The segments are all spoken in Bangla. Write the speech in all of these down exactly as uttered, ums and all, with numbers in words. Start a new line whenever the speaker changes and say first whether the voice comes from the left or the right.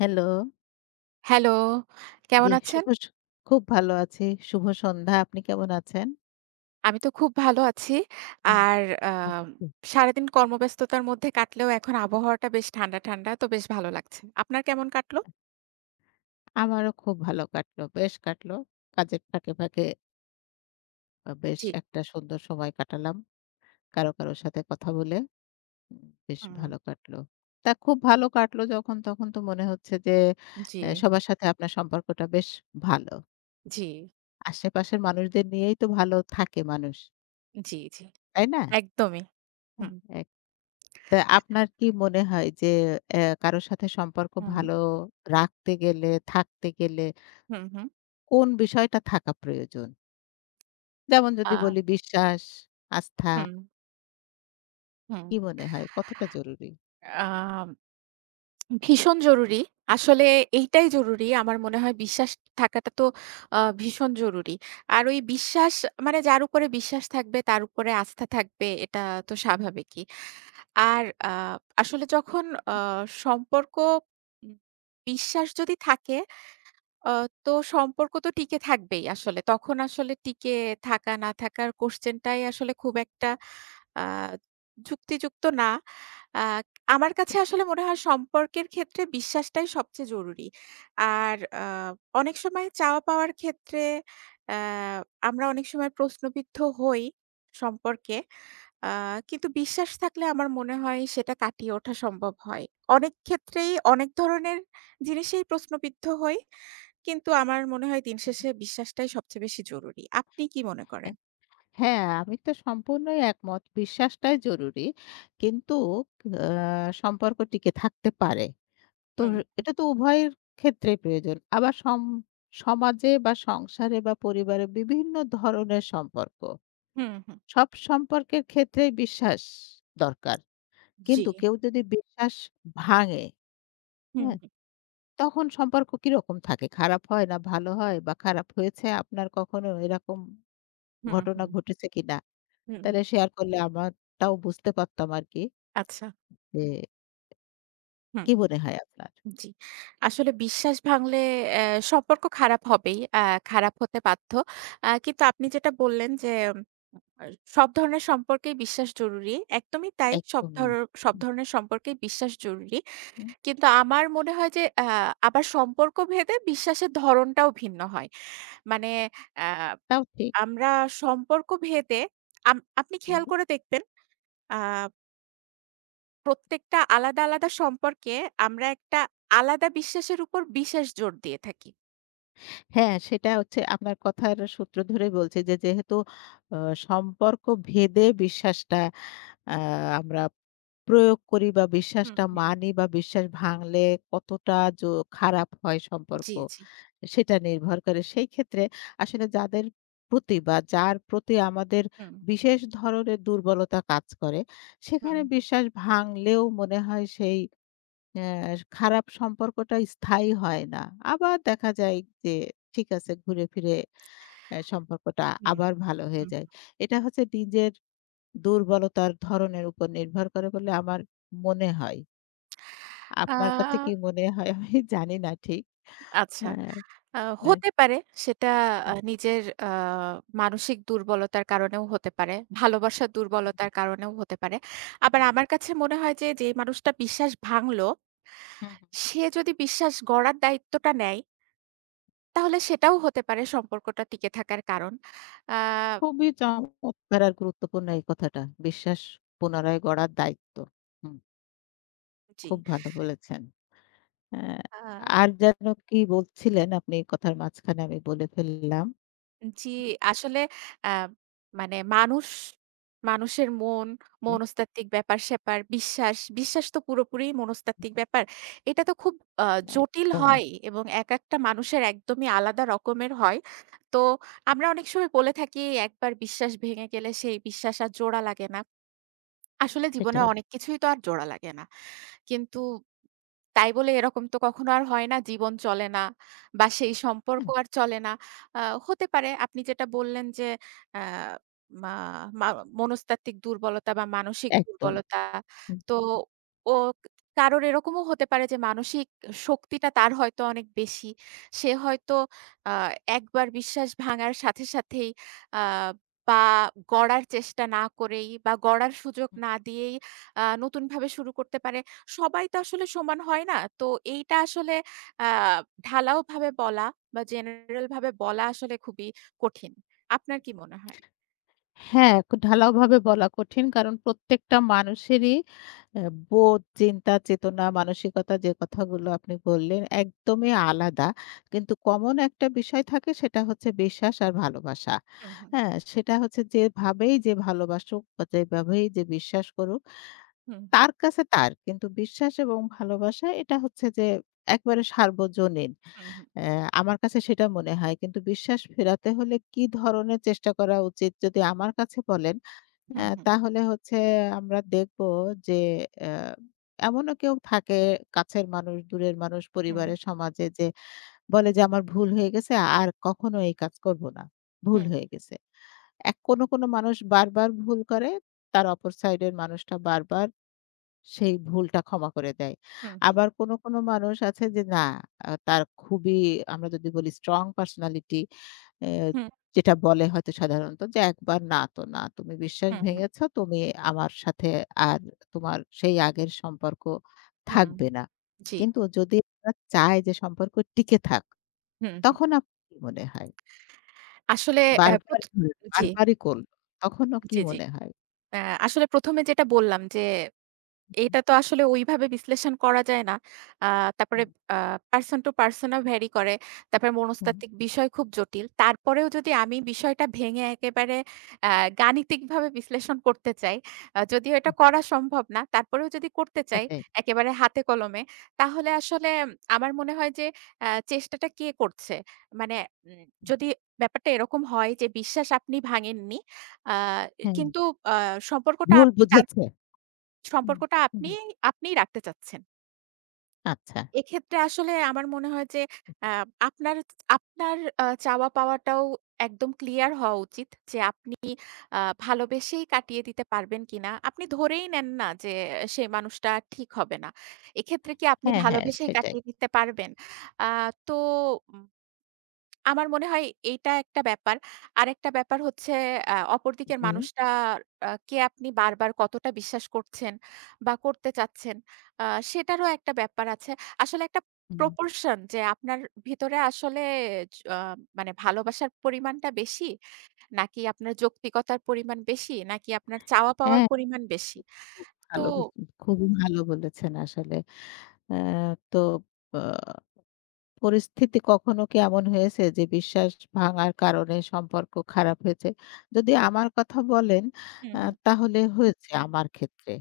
left: হ্যালো।
right: হ্যালো, কেমন
left: জি,
right: আছেন?
left: শুভ স খুব ভালো আছি। শুভ সন্ধ্যা। আপনি কেমন আছেন?
right: আমি তো খুব ভালো আছি।
left: হুম,
right: আর আ
left: হুম, হুম।
right: সারাদিন কর্মব্যস্ততার মধ্যে কাটলেও এখন আবহাওয়াটা বেশ ঠান্ডা, ঠান্ডা। তো বেশ ভালো লাগছে। আপনার কেমন কাটলো?
left: আমারও খুব ভালো কাটলো। বেশ কাটলো। কাজের ফাঁকে, ফাঁকে আ বেশ
right: জি।
left: একটা সুন্দর সময় কাটালাম। কারো, কারো সাথে কথা বলে উম বেশ
right: হুম।
left: ভালো কাটলো। তা খুব ভালো কাটলো যখন, তখন তো মনে হচ্ছে যে
right: জি,
left: এ সবার সাথে আপনার সম্পর্কটা বেশ ভালো।
right: জি,
left: আশেপাশের মানুষদের নিয়েই তো ভালো থাকে মানুষ।
right: জি, জি।
left: তাই না?
right: একদমই।
left: হ্যাঁ।
right: হুম।
left: এক তা আপনার কি মনে হয় যে অ্যা কারো সাথে সম্পর্ক
right: হুম।
left: ভালো রাখতে গেলে, থাকতে গেলে
right: হুম, হুম।
left: কোন বিষয়টা থাকা প্রয়োজন? যেমন যদি
right: আ
left: বলি বিশ্বাস, আস্থা,
right: হুম, হুম।
left: কি মনে হয় কতটা জরুরি?
right: আ ভীষণ জরুরি। আসলে এইটাই জরুরি। আমার মনে হয় বিশ্বাস থাকাটা তো আ ভীষণ জরুরি। আর ওই বিশ্বাস মানে যার উপরে বিশ্বাস থাকবে তার উপরে আস্থা থাকবে এটা তো স্বাভাবিকই। আর আ আসলে যখন আ সম্পর্ক উম বিশ্বাস যদি থাকে আ তো সম্পর্ক তো টিকে থাকবেই আসলে। তখন আসলে টিকে থাকা না থাকার কোয়েশ্চেনটাই আসলে খুব একটা আ যুক্তিযুক্ত না। আ আমার কাছে আসলে মনে হয় সম্পর্কের ক্ষেত্রে বিশ্বাসটাই সবচেয়ে জরুরি। আর আ অনেক সময় চাওয়া-পাওয়ার ক্ষেত্রে আ আমরা অনেক সময় প্রশ্নবিদ্ধ হই সম্পর্কে। আ কিন্তু বিশ্বাস থাকলে আমার মনে হয় সেটা কাটিয়ে ওঠা সম্ভব হয়। অনেক ক্ষেত্রেই অনেক ধরনের জিনিসেই প্রশ্নবিদ্ধ হই। কিন্তু আমার মনে হয় দিন শেষে বিশ্বাসটাই সবচেয়ে বেশি জরুরি। আপনি কি মনে
left: অ্যা
right: করেন?
left: হ্যাঁ, আমি তো সম্পূর্ণই একমত। বিশ্বাসটাই জরুরি। কিন্তু আ সম্পর্ক টিকে থাকতে পারে। তো
right: হুম,
left: এটা তো উভয়ের ক্ষেত্রেই প্রয়োজন। আবার সম সমাজে বা সংসারে বা পরিবারে বিভিন্ন ধরনের সম্পর্ক।
right: হুম, হুম।
left: সব সম্পর্কের ক্ষেত্রেই বিশ্বাস দরকার।
right: জি।
left: কিন্তু কেউ যদি বিশ্বাস ভাঙে,
right: হুম,
left: হ্যাঁ?
right: হুম,
left: তখন সম্পর্ক কিরকম থাকে? খারাপ হয় না ভালো হয়? বা খারাপ হয়েছে, আপনার কখনো এরকম
right: হুম,
left: ঘটনা
right: হুম।
left: ঘটেছে কিনা?
right: হুম,
left: তাহলে শেয়ার করলে আমারটাও বুঝতে পারতাম আরকি,
right: আচ্ছা।
left: যে
right: হুম,
left: কি মনে হয় আপনার?
right: জি। আসলে বিশ্বাস ভাঙলে অ্যা সম্পর্ক খারাপ হবেই। অ্যা খারাপ হতে বাধ্য। আ কিন্তু আপনি যেটা বললেন যে, আ সব ধরনের সম্পর্কেই বিশ্বাস জরুরি। একদমই তাই। সব
left: একদমই।
right: ধর সব
left: হুম,
right: ধরনের সম্পর্কেই বিশ্বাস জরুরি।
left: হুম,
right: কিন্তু আমার মনে হয় যে, আ আবার সম্পর্ক ভেদে বিশ্বাসের ধরনটাও ভিন্ন হয়। মানে অ্যা
left: তাও ঠিক।
right: আমরা সম্পর্ক ভেদে আম আপনি
left: হুম।
right: খেয়াল করে দেখবেন আ প্রত্যেকটা আলাদা, আলাদা সম্পর্কে আমরা একটা আলাদা বিশ্বাসের উপর বিশেষ জোর দিয়ে থাকি।
left: হ্যাঁ, সেটা হচ্ছে আপনার কথার সূত্র ধরে বলছি যে যেহেতু আ সম্পর্ক ভেদে বিশ্বাসটা আ আমরা প্রয়োগ করি বা
right: হুম,
left: বিশ্বাসটা
right: হুম।
left: মানি বা বিশ্বাস ভাঙলে কতটা জ খারাপ হয়
right: জি,
left: সম্পর্ক,
right: জি।
left: সেটা নির্ভর করে। সেই ক্ষেত্রে আসলে যাদের প্রতি বা যার প্রতি আমাদের
right: হুম,
left: বিশেষ ধরনের দুর্বলতা কাজ করে,
right: হুম,
left: সেখানে বিশ্বাস ভাঙলেও মনে হয় সেই অ্যা খারাপ সম্পর্কটা স্থায়ী হয় না। আবার দেখা যায় যে ঠিক আছে, ঘুরে ফিরে অ্যা সম্পর্কটা
right: হুম,
left: আবার ভালো হয়ে
right: হুম।
left: যায়। এটা হচ্ছে নিজের দুর্বলতার ধরনের উপর নির্ভর করে বলে আমার মনে হয়।
right: আ
left: আপনার কাছে কি মনে হয় আমি জানি না ঠিক।
right: আচ্ছা।
left: হ্যাঁ,
right: আ
left: হ্যাঁ।
right: হতে পারে সেটা আ নিজের আ মানসিক দুর্বলতার কারণেও হতে পারে। ভালোবাসার দুর্বলতার কারণেও হতে পারে। আবার
left: হুম,
right: আমার কাছে মনে হয় যে, যে মানুষটা বিশ্বাস ভাঙলো,
left: হুম, হুম।
right: সে যদি বিশ্বাস গড়ার দায়িত্বটা নেয়, তাহলে সেটাও হতে পারে সম্পর্কটা টিকে থাকার কারণ। আ
left: খুবই চমৎকার আর গুরুত্বপূর্ণ এই কথাটা। বিশ্বাস পুনরায় গড়ার দায়িত্ব। হুম,
right: জি।
left: খুব ভালো বলেছেন। হ্যাঁ,
right: আ
left: আর যেন কি বলছিলেন আপনি, এই কথার মাঝখানে আমি বলে ফেললাম।
right: জি, আসলে আ মানে মানুষ, মানুষের মন,
left: হুম,
right: মনস্তাত্ত্বিক ব্যাপার-স্যাপার, বিশ্বাস, বিশ্বাস তো পুরোপুরি মনস্তাত্ত্বিক ব্যাপার। এটা তো খুব আ জটিল
left: একদমই
right: হয় এবং একেকটা মানুষের একদমই আলাদা রকমের হয়। তো আমরা অনেক সময় বলে থাকি একবার বিশ্বাস ভেঙে গেলে সেই বিশ্বাস আর জোড়া লাগে না। আসলে জীবনে
left: সেটাই।
right: অনেক কিছুই তো আর জোড়া লাগে না। কিন্তু তাই বলে এরকম তো কখনো আর হয় না জীবন চলে না বা সেই সম্পর্ক
left: হ্যাঁ,
right: আর চলে না। আ হতে পারে আপনি যেটা বললেন যে আ মা মা মনস্তাত্ত্বিক দুর্বলতা বা মানসিক
left: একদম।
right: দুর্বলতা।
left: হুম।
right: তো ও কারোর এরকমও হতে পারে যে মানসিক শক্তিটা তার হয়তো অনেক বেশি। সে হয়তো আ একবার বিশ্বাস ভাঙার সাথে সাথেই আ বা গড়ার চেষ্টা না করেই বা গড়ার সুযোগ না দিয়েই আ নতুনভাবে শুরু করতে পারে। সবাই তো আসলে সমান হয় না। তো এইটা আসলে আ ঢালাওভাবে বলা বা জেনারেল ভাবে বলা আসলে খুবই কঠিন। আপনার কি মনে হয়?
left: হ্যাঁ, ঢালাওভাবে বলা কঠিন কারণ প্রত্যেকটা মানুষেরই অ্যা বোধ, চিন্তা, চেতনা, মানসিকতা, যে কথাগুলো আপনি বললেন, একদমই আলাদা। কিন্তু কমন একটা বিষয় থাকে, সেটা হচ্ছে বিশ্বাস আর ভালোবাসা।
right: হুম, হুম,
left: হ্যাঁ? সেটা হচ্ছে যেভাবেই যে ভালোবাসুক বা যেভাবেই যে বিশ্বাস করুক,
right: হুম,
left: তার কাছে তার। কিন্তু বিশ্বাস এবং ভালোবাসা এটা হচ্ছে যে একবারে সার্বজনীন।
right: হুম, হুম,
left: অ্যা আমার কাছে সেটা মনে হয়। কিন্তু বিশ্বাস ফেরাতে হলে কি ধরনের চেষ্টা করা উচিত যদি আমার কাছে বলেন, অ্যা
right: হুম, হুম,
left: তাহলে হচ্ছে আমরা দেখব যে অ্যা এমনও কেউ থাকে, কাছের মানুষ, দূরের মানুষ,
right: হুম,
left: পরিবারের, সমাজে, যে বলে যে আমার ভুল হয়ে গেছে, আর কখনো এই কাজ করব না। ভুল
right: হুম,
left: হয়ে গেছে। এক কোনো, কোনো মানুষ বারবার ভুল করে। তার অপর সাইডের মানুষটা বারবার সেই ভুলটা ক্ষমা করে দেয়।
right: হুম, হুম,
left: আবার কোনো, কোনো মানুষ আছে যে না, আ তার খুবই, আমরা যদি বলি স্ট্রং পার্সোনালিটি, এ যেটা বলে হয়তো সাধারণত যে একবার না তো না। তুমি বিশ্বাস
right: হুম,
left: ভেঙেছ, তুমি আমার সাথে আর তোমার সেই আগের সম্পর্ক
right: হুম,
left: থাকবে না।
right: জি,
left: কিন্তু যদি আমরা চাই যে সম্পর্ক টিকে থাক,
right: হুম, হুম।
left: তখন আপনার কি মনে হয়?
right: আসলে অ্যা
left: বারবার
right: প্রত
left: ধরে
right: জি,
left: বারবারই করল। তখনও কি
right: জি, জি।
left: মনে হয়?
right: অ্যা আসলে প্রথম এ যেটা বললাম যে এটা তো আসলে ওইভাবে বিশ্লেষণ করা যায় না। আ তারপরে
left: হুম,
right: আ পারসন টু পারসন ও ভ্যারি করে। তারপরে
left: হুম,
right: মনস্তাত্ত্বিক বিষয় খুব জটিল। তারপরেও যদি আমি বিষয়টা ভেঙে একেবারে আ গাণিতিকভাবে বিশ্লেষণ করতে চাই, আ যদিও এটা
left: হুম।
right: করা সম্ভব না, তারপরেও যদি করতে চাই
left: সেটাই।
right: একেবারে হাতে কলমে, তাহলে আসলে আমার মনে হয় যে আ চেষ্টাটা কে করছে? মানে উম যদি ব্যাপারটা এরকম হয় যে বিশ্বাস আপনি ভাঙেননি, আ
left: হ্যাঁ।
right: কিন্তু আ সম্পর্কটা
left: ভুল
right: আপনি তার
left: বুঝেছে। হুম,
right: সম্পর্কটা
left: হুম,
right: আপনি
left: হুম।
right: আপনিই রাখতে চাচ্ছেন।
left: আচ্ছা।
right: এক্ষেত্রে আসলে আমার মনে হয় যে আ আপনার আপনার আ চাওয়া পাওয়াটাও একদম ক্লিয়ার হওয়া উচিত যে আপনি আ ভালোবেসেই কাটিয়ে দিতে পারবেন কিনা। আপনি ধরেই নেন না যে সে মানুষটা ঠিক হবে না। এক্ষেত্রে কি আপনি
left: হ্যাঁ, হ্যাঁ,
right: ভালোবেসেই
left: সেটাই।
right: কাটিয়ে দিতে পারবেন? আ তো আমার মনে হয় এইটা একটা ব্যাপার। আরেকটা ব্যাপার হচ্ছে আ অপরদিকের
left: জি,
right: মানুষটার আ কে আপনি বারবার কতটা বিশ্বাস করছেন বা করতে চাচ্ছেন, আ সেটারও একটা ব্যাপার আছে। আসলে একটা
left: হুম।
right: proportion যে আপনার ভিতরে আসলে জ আ মানে ভালোবাসার পরিমাণটা বেশি, নাকি আপনার যৌক্তিকতার পরিমাণ বেশি, নাকি আপনার চাওয়া পাওয়ার
left: হ্যাঁ,
right: পরিমাণ বেশি।
left: খুব
right: তো
left: ভালো বলেছেন। খুবই ভালো বলেছেন আসলে। আ তো আ পরিস্থিতি কখনো কি এমন হয়েছে যে বিশ্বাস ভাঙার কারণে সম্পর্ক খারাপ হয়েছে? যদি আমার কথা বলেন,
right: হুম,
left: আ
right: হুম।
left: তাহলে হয়েছে আমার ক্ষেত্রে।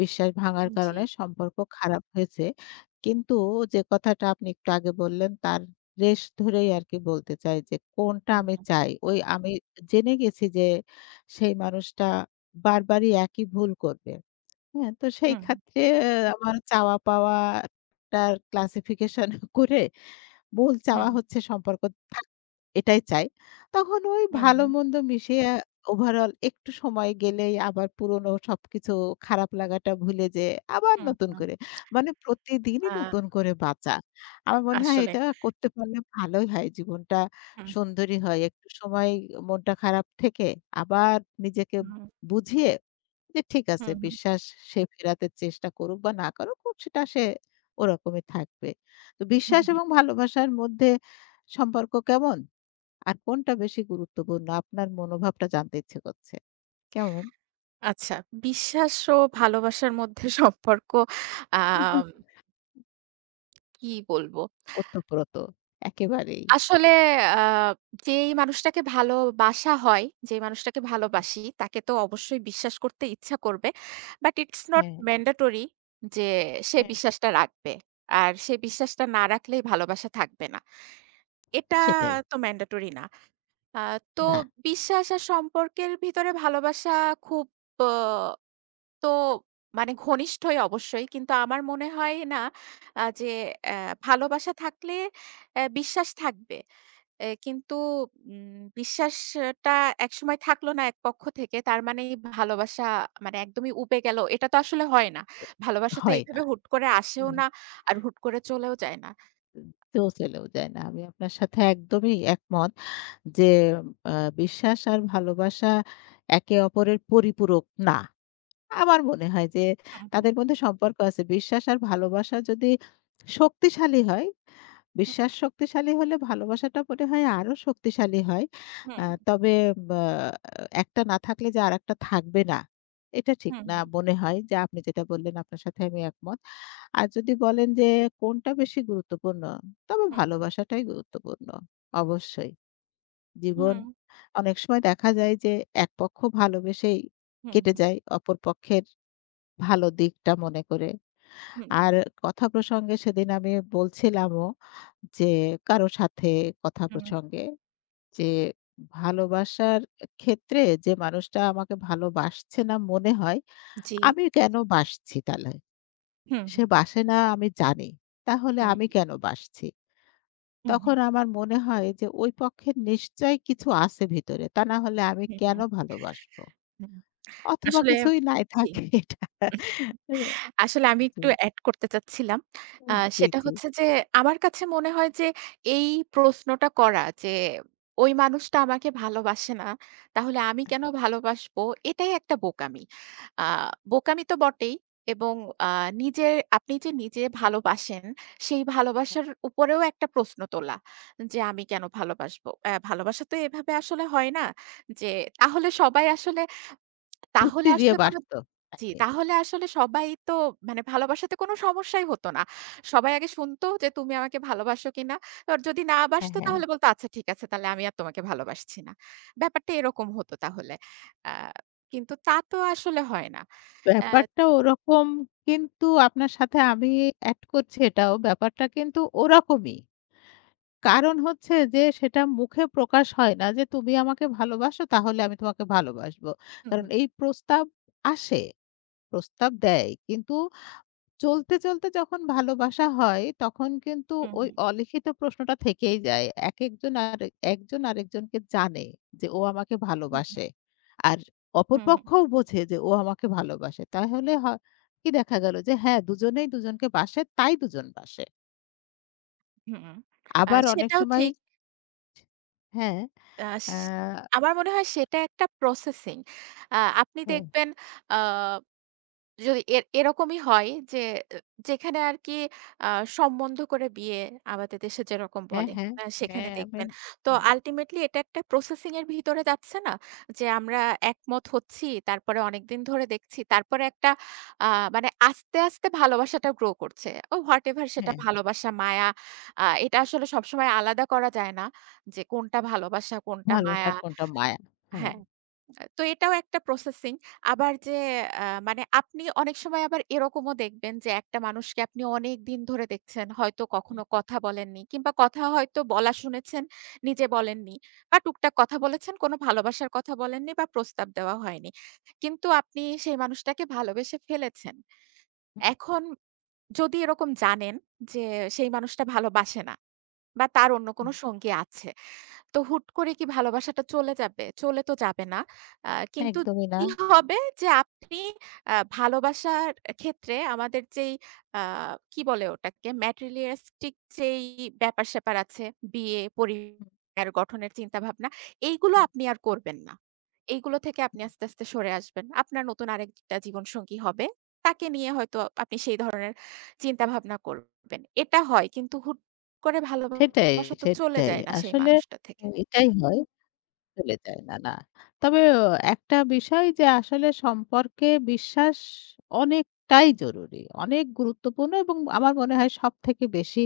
left: বিশ্বাস ভাঙার
right: জি।
left: কারণে সম্পর্ক খারাপ হয়েছে। কিন্তু যে কথাটা আপনি একটু আগে বললেন, তার রেশ ধরেই আরকি বলতে চাই যে কোনটা
right: হুম,
left: আমি
right: হুম,
left: চাই। ওই আমি জেনে গেছি যে সেই মানুষটা বারবারই একই ভুল করবে। হ্যাঁ? তো সেই
right: হুম,
left: ক্ষেত্রে আমার চাওয়া পাওয়াটার ক্লাসিফিকেশন করে মূল চাওয়া
right: হুম,
left: হচ্ছে সম্পর্ক থাক, এটাই চাই। তখন ওই
right: হুম, হুম, হুম,
left: ভালো-মন্দ মিশিয়ে ওভারঅল একটু সময় গেলেই আবার পুরনো সবকিছু, খারাপ লাগাটা ভুলে যেয়ে আবার
right: হুম,
left: নতুন
right: হুম।
left: করে। মানে প্রতিদিনই
right: আ
left: নতুন করে বাঁচা। আমার মনে হয়
right: আসলে
left: এটা করতে পারলে ভালোই হয়। জীবনটা
right: হুম,
left: সুন্দরই হয়। একটু সময় মনটা খারাপ থেকে আবার নিজেকে
right: হুম,
left: বুঝিয়ে যে ঠিক আছে,
right: হুম, হুম।
left: বিশ্বাস সে ফেরাতে চেষ্টা করুক বা না করুক, সেটা সে ওরকমই থাকবে। তো
right: হুম,
left: বিশ্বাস
right: হুম।
left: এবং ভালোবাসার মধ্যে সম্পর্ক কেমন? আর কোনটা বেশি গুরুত্বপূর্ণ? আপনার মনোভাবটা জানতে ইচ্ছে করছে। কেমন?
right: আচ্ছা বিশ্বাস ও ভালোবাসার মধ্যে সম্পর্ক আম কি বলবো?
left: ওতপ্রোত একেবারেই।
right: আসলে আ যেই মানুষটাকে ভালোবাসা হয়, যেই মানুষটাকে ভালোবাসি তাকে তো অবশ্যই বিশ্বাস করতে ইচ্ছা করবে। বাট ইটস নট
left: হ্যাঁ,
right: ম্যান্ডেটরি যে সে
left: হ্যাঁ
right: বিশ্বাসটা রাখবে। আর সে বিশ্বাসটা না রাখলেই ভালোবাসা থাকবে না। এটা
left: সেটাই।
right: তো ম্যান্ডেটরি না। আ তো
left: না,
right: বিশ্বাস আর সম্পর্কের ভিতরে ভালোবাসা খুব অ তো মানে ঘনিষ্ঠই অবশ্যই। কিন্তু আমার মনে হয় না আ যে অ্যা ভালোবাসা থাকলে অ্যা বিশ্বাস থাকবে। এ কিন্তু উম বিশ্বাসটা একসময় থাকলো না এক পক্ষ থেকে। তার মানে এই ভালোবাসা মানে একদমই উবে গেল। এটা তো আসলে হয় না। ভালোবাসা তো
left: হয় না।
right: এইভাবে হুট করে আসেও
left: হুম।
right: না, আর হুট করে চলেও যায় না।
left: তো চলেও যায় না। আমি আপনার সাথে একদমই একমত যে আ বিশ্বাস আর ভালোবাসা একে অপরের পরিপূরক না। আমার মনে হয় যে
right: হুম, হুম,
left: তাদের মধ্যে সম্পর্ক আছে। বিশ্বাস আর ভালোবাসা যদি শক্তিশালী হয়,
right: হুম,
left: বিশ্বাস শক্তিশালী হলে ভালোবাসাটা মনে হয় আরো শক্তিশালী হয়। আ তবে বা একটা না থাকলে যে আরেকটা থাকবে না, এটা ঠিক
right: হুম,
left: না মনে হয়, যে আপনি যেটা বললেন আপনার সাথে আমি একমত। আর যদি বলেন যে কোনটা বেশি গুরুত্বপূর্ণ, তবে
right: হুম,
left: ভালোবাসাটাই গুরুত্বপূর্ণ। অবশ্যই। জীবন,
right: হুম,
left: অনেক সময় দেখা যায় যে এক পক্ষ ভালোবেসেই
right: হুম,
left: কেটে
right: হুম,
left: যায়, অপর পক্ষের ভালো দিকটা মনে করে।
right: হুম,
left: আর কথা প্রসঙ্গে সেদিন আমি বলছিলামও যে কারো সাথে কথা
right: হুম,
left: প্রসঙ্গে যে ভালোবাসার ক্ষেত্রে, যে মানুষটা আমাকে ভালোবাসছে না মনে হয়,
right: জি।
left: আমি কেন বাসছি তাহলে?
right: হুম,
left: সে
right: হুম,
left: বাসে না আমি জানি। তাহলে
right: হুম,
left: আমি কেন বাসছি?
right: হুম, হুম,
left: তখন আমার মনে হয় যে ওই পক্ষের নিশ্চয়ই কিছু আছে ভিতরে। তা না হলে আমি
right: হুম,
left: কেন
right: হুম,
left: ভালোবাসবো?
right: হুম।
left: অথবা
right: আসলে
left: কিছুই নাই
right: জি।
left: থাকে এটা।
right: আসলে আমি
left: জি,
right: একটু এড করতে চাচ্ছিলাম। আ
left: জি,
right: সেটা
left: জি।
right: হচ্ছে যে আমার কাছে মনে হয় যে এই প্রশ্নটা করা যে ওই মানুষটা আমাকে ভালোবাসে না। তাহলে আমি কেন ভালোবাসবো? এটাই একটা বোকামি। আ বোকামি তো বটেই এবং আ নিজের আপনি যে নিজে ভালোবাসেন সেই ভালোবাসার উপরেও একটা প্রশ্ন তোলা। যে আমি কেন ভালোবাসবো? অ্যা ভালোবাসা তো এভাবে আসলে হয় না। যে তাহলে সবাই আসলে তাহলে
left: যুক্তি দিয়ে
right: আসলে কোনো
left: বাসত
right: জি,
left: তাকে।
right: তাহলে আসলে সবাই তো মানে ভালোবাসাতে কোনো সমস্যাই হতো না। সবাই আগে শুনতো যে, "তুমি আমাকে ভালোবাসো কিনা?" আর যদি না
left: হ্যাঁ,
right: বাসতো
left: হ্যাঁ।
right: তাহলে বলতো, "আচ্ছা ঠিক আছে তাহলে আমি আর তোমাকে ভালোবাসছি না।" ব্যাপারটা এরকম হতো তাহলে। আ কিন্তু তা তো আসলে হয় না। অ্যা
left: ব্যাপারটা ওরকম, কিন্তু আপনার সাথে আমি এড করছি এটাও। ব্যাপারটা কিন্তু ওরকমই। কারণ হচ্ছে যে সেটা মুখে প্রকাশ হয় না যে, "তুমি আমাকে ভালোবাসো তাহলে আমি তোমাকে ভালোবাসবো।"
right: হুম,
left: কারণ
right: হুম,
left: এই প্রস্তাব আসে, প্রস্তাব দেয়। কিন্তু চলতে, চলতে যখন ভালোবাসা হয় তখন কিন্তু
right: হুম,
left: ওই অলিখিত প্রশ্নটা থেকেই যায়। একেকজন আর একজন আরেকজনকে জানে যে ও আমাকে
right: হুম,
left: ভালোবাসে। আর অপর
right: হুম,
left: পক্ষও বোঝে যে ও আমাকে ভালোবাসে। তাহলে হ কি দেখা গেল যে হ্যাঁ, দুজনেই দুজনকে বাসে তাই দুজন বাসে।
right: হুম, হুম। আ
left: আবার অনেক
right: সেটাও
left: সময়,
right: ঠিক।
left: হ্যাঁ,
right: আ স
left: আ
right: আমার মনে হয় সেটা একটা প্রসেসিং। আ আপনি
left: হ্যাঁ,
right: দেখবেন আ যদি এর এরকমই হয় যে এ যেখানে আরকি আ সম্বন্ধ করে বিয়ে আমাদের দেশে যেরকম
left: হ্যাঁ,
right: বলে,
left: হ্যাঁ,
right: আ সেখানে
left: হ্যাঁ, আমি,
right: দেখবেন। তো
left: হুম,
right: আল্টিমেটলি এটা একটা প্রসেসিং এর ভিতরে যাচ্ছে না? যে আমরা একমত হচ্ছি, তারপরে অনেকদিন ধরে দেখছি। তারপরে একটা আ মানে আস্তে, আস্তে ভালোবাসাটা গ্রো করছে। ও হোয়াটএভার সেটা
left: হ্যাঁ,
right: ভালোবাসা, মায়া আ এটা আসলে সবসময় আলাদা করা যায় না যে কোনটা ভালোবাসা, কোনটা
left: ভালোবাসা
right: মায়া
left: আর কোনটা মায়া। হ্যাঁ,
right: হ্যাঁ। আ তো এটাও একটা প্রসেসিং। আবার যে আ মানে আপনি অনেক সময় আবার এরকমও দেখবেন যে একটা মানুষকে আপনি অনেকদিন ধরে দেখছেন। হয়তো
left: হুম,
right: কখনো কথা বলেননি কিংবা কথা হয়তো বলা শুনেছেন, নিজে বলেননি বা টুকটাক কথা বলেছেন, কোনো ভালোবাসার কথা বলেননি বা প্রস্তাব দেওয়া হয়নি। কিন্তু আপনি সেই মানুষটাকে ভালোবেসে ফেলেছেন। এখন যদি এরকম জানেন যে সেই মানুষটা ভালোবাসে না বা তার অন্য
left: হুম,
right: কোনো সঙ্গী আছে। তো হুট করে কি ভালোবাসাটা চলে যাবে? চলে তো যাবে না। আ কিন্তু
left: একদমই না।
right: কি হবে যে আপনি আ ভালোবাসার ক্ষেত্রে আমাদের যেই আ কি বলে ওটাকে ম্যাটেরিয়ালিস্টিক যেই ব্যাপার-স্যাপার আছে, বিয়ে,
left: হুম,
right: পরিবার গঠনের চিন্তাভাবনা, এইগুলো
left: হুম,
right: আপনি আর করবেন না। এইগুলো থেকে আপনি
left: হুম।
right: আস্তে, আস্তে সরে আসবেন। আপনার নতুন আরেকটা জীবনসঙ্গী হবে। তাকে নিয়ে হয়তো আপনি সেই ধরনের চিন্তাভাবনা করবেন। এটা হয় কিন্তু হুট করে
left: সেটাই,
right: ভালোবাসা তো চলে
left: সেটাই।
right: যায় না সেই
left: আসলে
right: মানুষটা
left: ও
right: থেকে।
left: এটাই হয়, চলে যায়। না, না। তবে ও একটা বিষয় যে আসলে সম্পর্কে বিশ্বাস অনেকটাই জরুরি। অনেক গুরুত্বপূর্ণ এবং আমার মনে হয় সবথেকে বেশি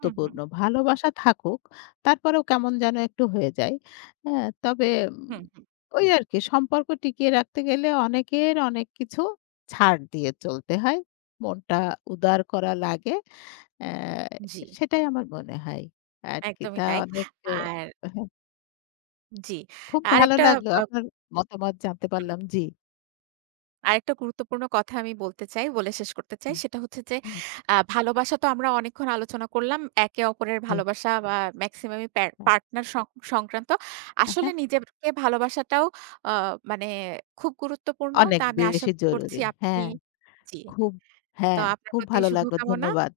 right: হুম, হুম।
left: ভালোবাসা থাকুক, তারপরেও কেমন যেন একটু হয়ে যায়। হ্যাঁ? তবে উম
right: হুম, হুম।
left: ওই আরকি সম্পর্ক টিকিয়ে রাখতে গেলে অনেকের অনেক কিছু ছাড় দিয়ে চলতে হয়। মনটা উদার করা লাগে। অ্যা
right: জি,
left: সেটাই আমার মনে হয়। আর কি
right: একদমই
left: তা
right: তাই।
left: অনেক আ
right: আর
left: হ্যাঁ,
right: জি,
left: খুব ভালো
right: আরেকটা
left: লাগলো
right: আ
left: আপনার মতামত জানতে
right: হুম,
left: পারলাম। জি,
right: আরেকটা গুরুত্বপূর্ণ কথা আমি বলতে চাই, বলে শেষ করতে চাই।
left: হুম,
right: সেটা হচ্ছে যে
left: হুম,
right: আ ভালোবাসা তো আমরা অনেকক্ষণ আলোচনা করলাম। একে অপরের
left: জি,
right: ভালোবাসা বা মেক্সিমামই প্যা
left: হ্যাঁ,
right: পার্টনার সং সংক্রান্ত।
left: হ্যাঁ,
right: আসলে
left: হ্যাঁ,
right: নিজেকে ভালোবাসাটাও আ মানে খুব গুরুত্বপূর্ণ।
left: অনেক
right: তা আমি আশা
left: বেশি জরুরি।
right: করছি আপনি
left: হ্যাঁ,
right: জি।
left: খুব
right: তো
left: হ্যাঁ,
right: আপনার
left: খুব
right: প্রতি
left: ভালো লাগলো।
right: শুভকামনা।
left: ধন্যবাদ।